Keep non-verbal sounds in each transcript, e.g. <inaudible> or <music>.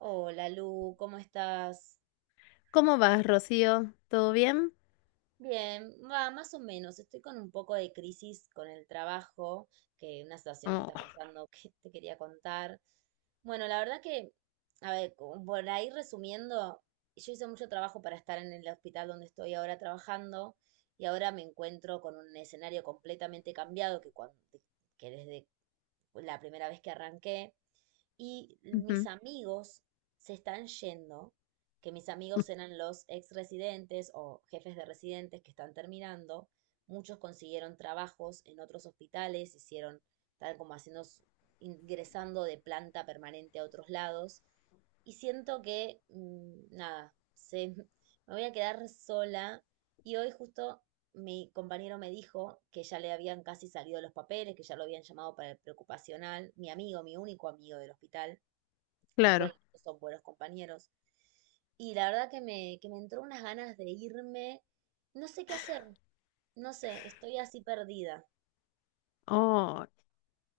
Hola Lu, ¿cómo estás? ¿Cómo vas, Rocío? ¿Todo bien? Bien, va, más o menos. Estoy con un poco de crisis con el trabajo, que una situación que Oh. está pasando <laughs> que te quería contar. Bueno, la verdad que, a ver, como por ahí resumiendo, yo hice mucho trabajo para estar en el hospital donde estoy ahora trabajando y ahora me encuentro con un escenario completamente cambiado que, cuando, que desde la primera vez que arranqué, y mis Ujú. amigos se están yendo, que mis amigos eran los ex residentes o jefes de residentes que están terminando, muchos consiguieron trabajos en otros hospitales, hicieron, estaban como haciendo, ingresando de planta permanente a otros lados, y siento que, nada, se, <laughs> me voy a quedar sola, y hoy justo mi compañero me dijo que ya le habían casi salido los papeles, que ya lo habían llamado para el preocupacional, mi amigo, mi único amigo del hospital, después los Claro. otros son buenos compañeros, y la verdad que me entró unas ganas de irme, no sé qué hacer, no sé, estoy así perdida. Oh,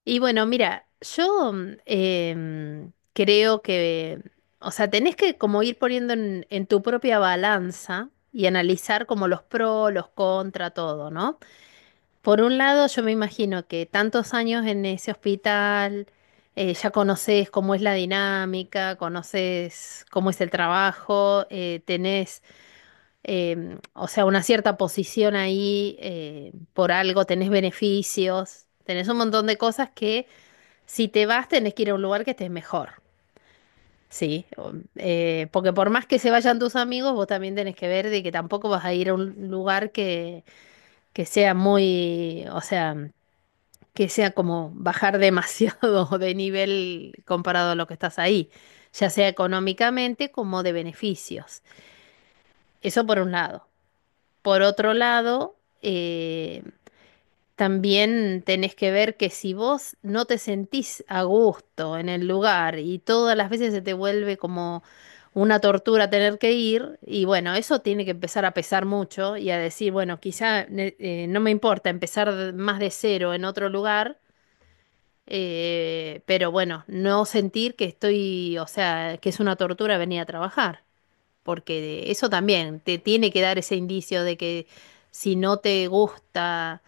y bueno, mira, yo creo que, o sea, tenés que como ir poniendo en tu propia balanza y analizar como los pros, los contra, todo, ¿no? Por un lado, yo me imagino que tantos años en ese hospital, ya conoces cómo es la dinámica, conoces cómo es el trabajo, tenés o sea, una cierta posición ahí, por algo tenés beneficios, tenés un montón de cosas que si te vas tenés que ir a un lugar que estés mejor, ¿sí? Porque por más que se vayan tus amigos, vos también tenés que ver de que tampoco vas a ir a un lugar que sea muy, o sea, que sea como bajar demasiado <laughs> de nivel comparado a lo que estás ahí, ya sea económicamente como de beneficios. Eso por un lado. Por otro lado, también tenés que ver que si vos no te sentís a gusto en el lugar y todas las veces se te vuelve como una tortura tener que ir, y bueno, eso tiene que empezar a pesar mucho y a decir, bueno, quizá no me importa empezar más de cero en otro lugar, pero bueno, no sentir que estoy, o sea, que es una tortura venir a trabajar porque eso también te tiene que dar ese indicio de que si no te gusta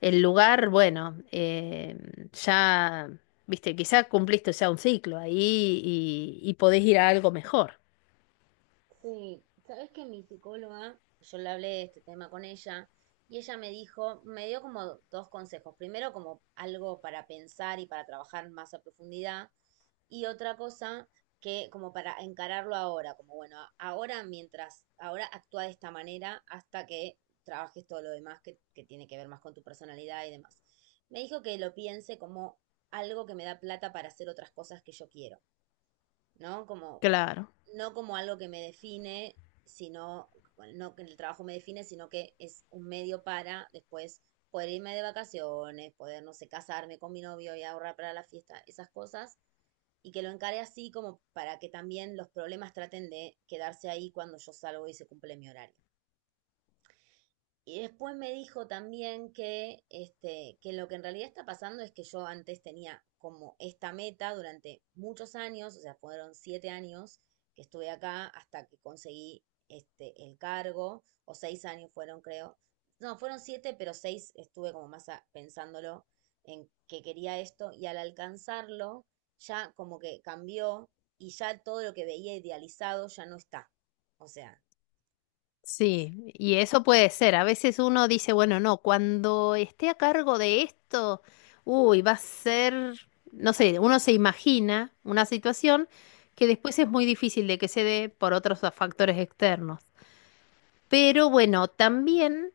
el lugar, bueno, ya, viste, quizá cumpliste ya un ciclo ahí y podés ir a algo mejor. Sí, sabes que mi psicóloga, yo le hablé de este tema con ella y ella me dijo, me dio como dos consejos. Primero, como algo para pensar y para trabajar más a profundidad. Y otra cosa que como para encararlo ahora, como bueno, ahora mientras, ahora actúa de esta manera hasta que trabajes todo lo demás que tiene que ver más con tu personalidad y demás. Me dijo que lo piense como algo que me da plata para hacer otras cosas que yo quiero, ¿no? Como Claro. no como algo que me define, sino, bueno, no que el trabajo me define, sino que es un medio para después poder irme de vacaciones, poder, no sé, casarme con mi novio y ahorrar para la fiesta, esas cosas, y que lo encare así como para que también los problemas traten de quedarse ahí cuando yo salgo y se cumple mi horario. Y después me dijo también que, que lo que en realidad está pasando es que yo antes tenía como esta meta durante muchos años, o sea, fueron siete años que estuve acá hasta que conseguí este, el cargo, o seis años fueron, creo. No, fueron siete, pero seis estuve como más pensándolo en que quería esto y al alcanzarlo ya como que cambió y ya todo lo que veía idealizado ya no está. O sea, sí, Sí, y eso puede ser. A veces uno dice, bueno, no, cuando esté a cargo de esto, uy, va a ser, no sé, uno se imagina una situación que después es muy difícil de que se dé por otros factores externos. Pero bueno, también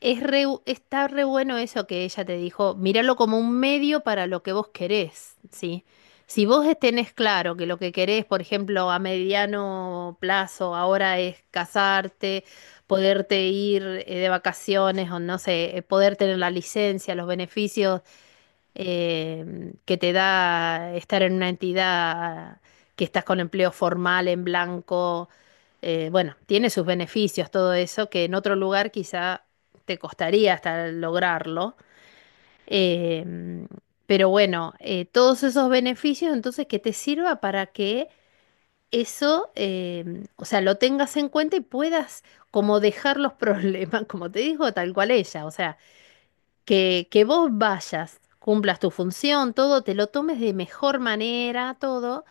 está re bueno eso que ella te dijo, míralo como un medio para lo que vos querés, ¿sí? Si vos tenés claro que lo que querés, por ejemplo, a mediano plazo ahora es casarte, poderte ir de vacaciones o no sé, poder tener la licencia, los beneficios que te da estar en una entidad que estás con empleo formal, en blanco. Bueno, tiene sus beneficios todo eso, que en otro lugar quizá te costaría hasta lograrlo. Eh, pero bueno, todos esos beneficios, entonces, que te sirva para que eso, o sea, lo tengas en cuenta y puedas como dejar los problemas, <laughs> como te dijo, tal cual ella, o sea que vos vayas, cumplas tu función, todo, te lo tomes de mejor manera, todo,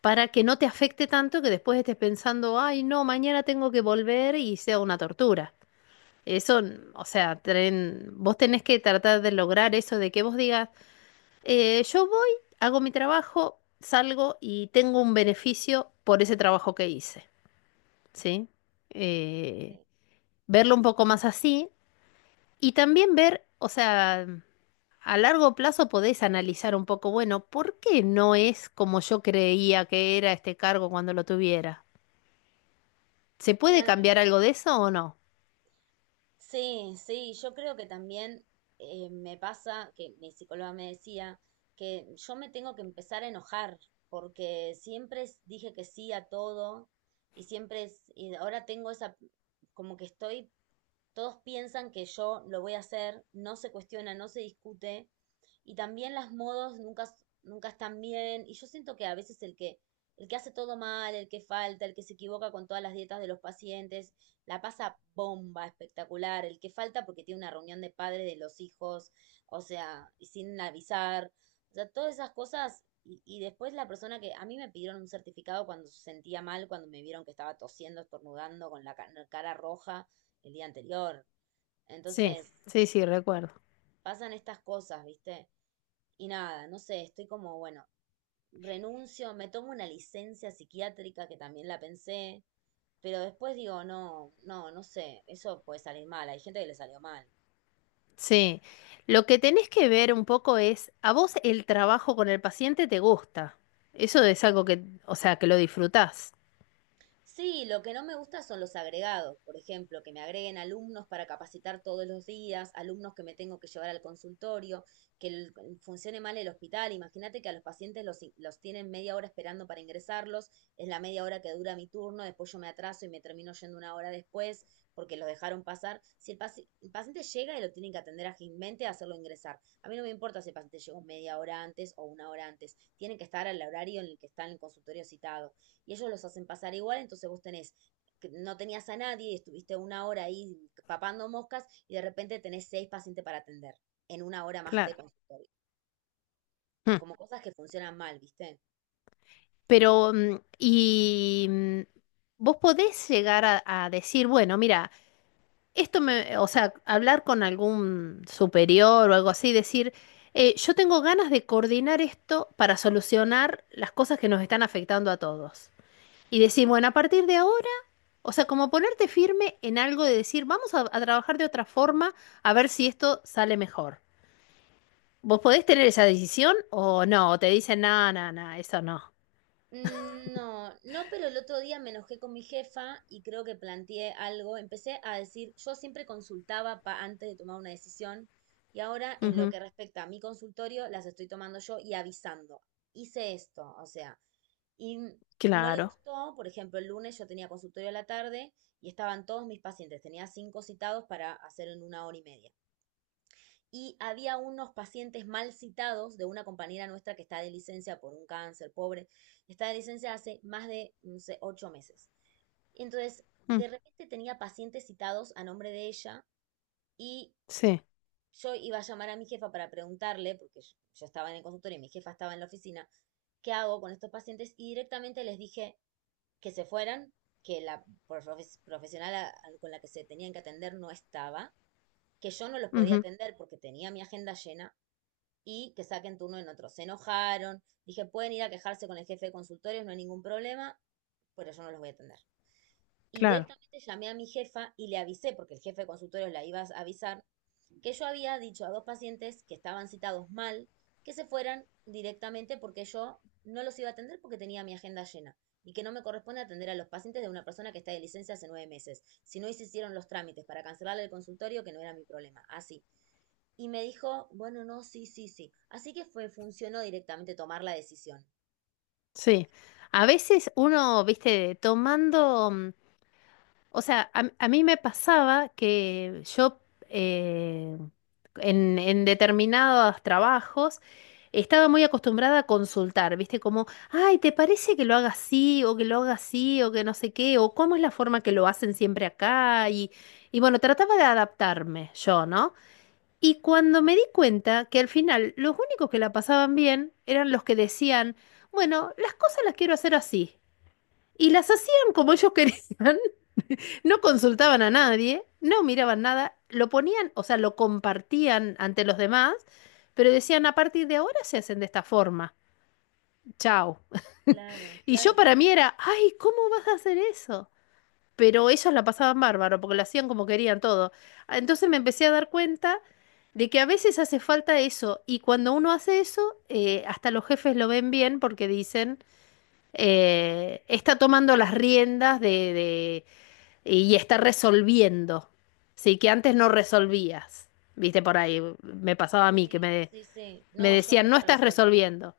para que no te afecte tanto que después estés pensando, ay, no, mañana tengo que volver y sea una tortura. Eso, o sea, vos tenés que tratar de lograr eso de que vos digas, yo voy, hago mi trabajo, salgo y tengo un beneficio por ese trabajo que hice, ¿sí? Eh, Verlo un poco más así y también ver, o sea... A largo plazo podés analizar un poco, bueno, ¿por qué no es como yo creía que era este cargo cuando lo tuviera? ¿Se puede claro. cambiar algo de eso o no? Sí, sí, yo creo que también me pasa que mi psicóloga me decía que yo me tengo que empezar a enojar porque siempre dije que sí a todo y siempre es, y ahora tengo esa, como que estoy todos piensan que yo lo voy a hacer, no se cuestiona, no se discute. Y también las modos nunca, nunca están bien. Y yo siento que a veces el que hace todo mal, el que falta, el que se equivoca con todas las dietas de los pacientes, la pasa bomba, espectacular. El que falta porque tiene una reunión de padres de los hijos, o sea, sin avisar. O sea, todas esas cosas. Y después la persona que a mí me pidieron un certificado cuando se sentía mal, cuando me vieron que estaba tosiendo, estornudando, con la cara roja el día anterior. Sí, Entonces, sí, sí, recuerdo. pasan estas cosas, ¿viste? Y nada, no sé, estoy como, bueno, renuncio, me tomo una licencia psiquiátrica que también la pensé, pero después digo, no, no, no sé, eso puede salir mal, hay gente que le salió mal. Sí. Lo que tenés que ver un poco es, ¿a vos el trabajo con el paciente te gusta? Eso es algo que, o sea, que lo disfrutás. Sí, lo que no me gusta son los agregados, por ejemplo, que me agreguen alumnos para capacitar todos los días, alumnos que me tengo que llevar al consultorio, que el- funcione mal el hospital. Imagínate que a los pacientes los tienen media hora esperando para ingresarlos, es la media hora que dura mi turno, después yo me atraso y me termino yendo una hora después porque los dejaron pasar. Si el paciente llega y lo tienen que atender ágilmente, hacerlo ingresar. A mí no me importa si el paciente llegó media hora antes o una hora antes, tienen que estar al horario en el que está en el consultorio citado y ellos los hacen pasar igual, entonces vos tenés no tenías a nadie y estuviste una hora ahí papando moscas y de repente tenés seis pacientes para atender en una hora más de Claro. consultorio, Mm. como cosas que funcionan mal, ¿viste? Pero, vos podés llegar a decir, bueno, mira, esto me, o sea, hablar con algún superior o algo así, decir, yo tengo ganas de coordinar esto para solucionar las cosas que nos están afectando a todos. Y decir, bueno, a partir de ahora, o sea, como ponerte firme en algo de decir, vamos a trabajar de otra forma a ver si esto sale mejor. ¿Vos podés tener esa decisión o no? O te dicen, no, no, no, eso no. No, no, pero el otro día me enojé con mi jefa y creo que planteé algo. Empecé a decir, yo siempre consultaba antes de tomar una decisión y ahora en lo Ujú. que respecta a mi consultorio las estoy tomando yo y avisando. Hice esto, o sea, y no le Claro. gustó, por ejemplo, el lunes yo tenía consultorio a la tarde y estaban todos mis pacientes, tenía cinco citados para hacer en una hora y media y había unos pacientes mal citados de una compañera nuestra que está de licencia por un cáncer, pobre, está de licencia hace más de, no sé, ocho meses. Entonces, Mm, de repente tenía pacientes citados a nombre de ella y sí. yo iba a llamar a mi jefa para preguntarle, porque yo estaba en el consultorio y mi jefa estaba en la oficina, ¿qué hago con estos pacientes? Y directamente les dije que se fueran, que la profesional con la que se tenían que atender no estaba, que yo no los podía Ujú. atender porque tenía mi agenda llena y que saquen turno en otro. Se enojaron, dije, pueden ir a quejarse con el jefe de consultorios, no hay ningún problema, pero yo no los voy a atender. Y Claro. directamente llamé a mi jefa y le avisé, porque el jefe de consultorio la iba a avisar, que yo había dicho a dos pacientes que estaban citados mal, que se fueran directamente porque yo no los iba a atender porque tenía mi agenda llena y que no me corresponde atender a los pacientes de una persona que está de licencia hace nueve meses. Si no se hicieron los trámites para cancelarle el consultorio, que no era mi problema. Así. Y me dijo, bueno, no, sí, sí, sí. Así que fue, funcionó directamente tomar la decisión. Sí. A veces uno, viste, tomando... O sea, a mí me pasaba que yo eh, en determinados trabajos estaba muy acostumbrada a consultar, ¿viste? Como, ay, ¿te parece que lo haga así o que lo haga así o que no sé qué? ¿O cómo es la forma que lo hacen siempre acá? Y bueno, trataba de adaptarme yo, ¿no? Y cuando me di cuenta que al final los únicos que la pasaban bien eran los que decían, bueno, las cosas las quiero hacer así. Y las hacían como ellos <laughs> querían, no consultaban a nadie, no miraban nada, lo ponían, o sea, lo compartían ante los demás, pero decían, a partir de ahora se hacen de esta forma. Chao. Claro, Y yo claro, tal para mí cual. era, ay, ¿cómo vas a hacer eso? Pero ellos la pasaban bárbaro, porque lo hacían como querían todo. Ah. Entonces me empecé a dar cuenta de que a veces hace falta eso, y cuando uno hace eso, hasta los jefes lo ven bien porque dicen, está tomando las riendas y está resolviendo, ¿sí? Que antes no resolvías, viste, por ahí me pasaba a mí que Sí, me, sí, sí. me No, yo decían, no nunca estás resolvía. resolviendo.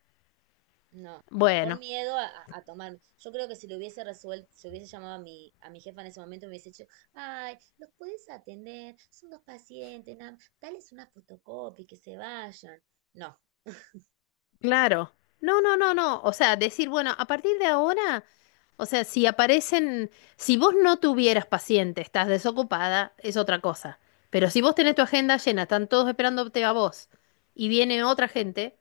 No, por Bueno, miedo a tomarme. Yo creo que si lo hubiese resuelto, si hubiese llamado a a mi jefa en ese momento, me hubiese dicho, ay, los puedes atender, son dos pacientes, nada, más, dales una fotocopia y que se vayan. No, claro. No, no, no, no. O sea, decir, bueno, a partir de ahora, o sea, si aparecen, si vos no tuvieras paciente, estás desocupada, es otra cosa. Pero si vos tenés tu agenda llena, están todos esperándote a vos y viene otra gente,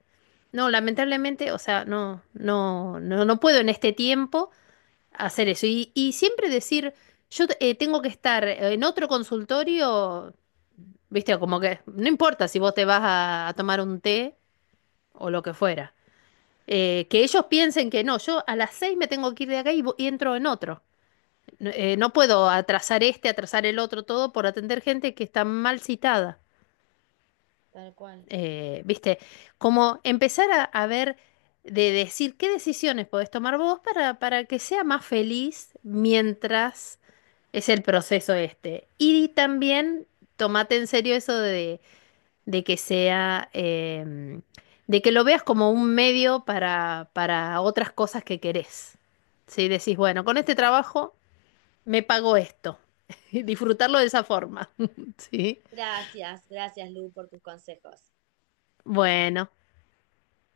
no, lamentablemente, o sea, no, no, no, no puedo en este tiempo hacer eso. Y siempre decir, yo tengo que estar en otro consultorio, viste, como que no importa si vos te vas a tomar un té o lo que fuera. Que ellos piensen que no, yo a las 6 me tengo que ir de acá y entro en otro. No, no puedo atrasar este, atrasar el otro, todo por atender gente que está mal citada. tal cual. Viste, como empezar a ver, de decir qué decisiones podés tomar vos para que sea más feliz mientras. Es el proceso este. Y también tomate en serio eso de que sea, de que lo veas como un medio para otras cosas que querés. Si decís, bueno, con este trabajo me pago esto. <laughs> Y disfrutarlo de esa forma. <laughs> Sí. Gracias, gracias Lu por tus consejos. Bueno,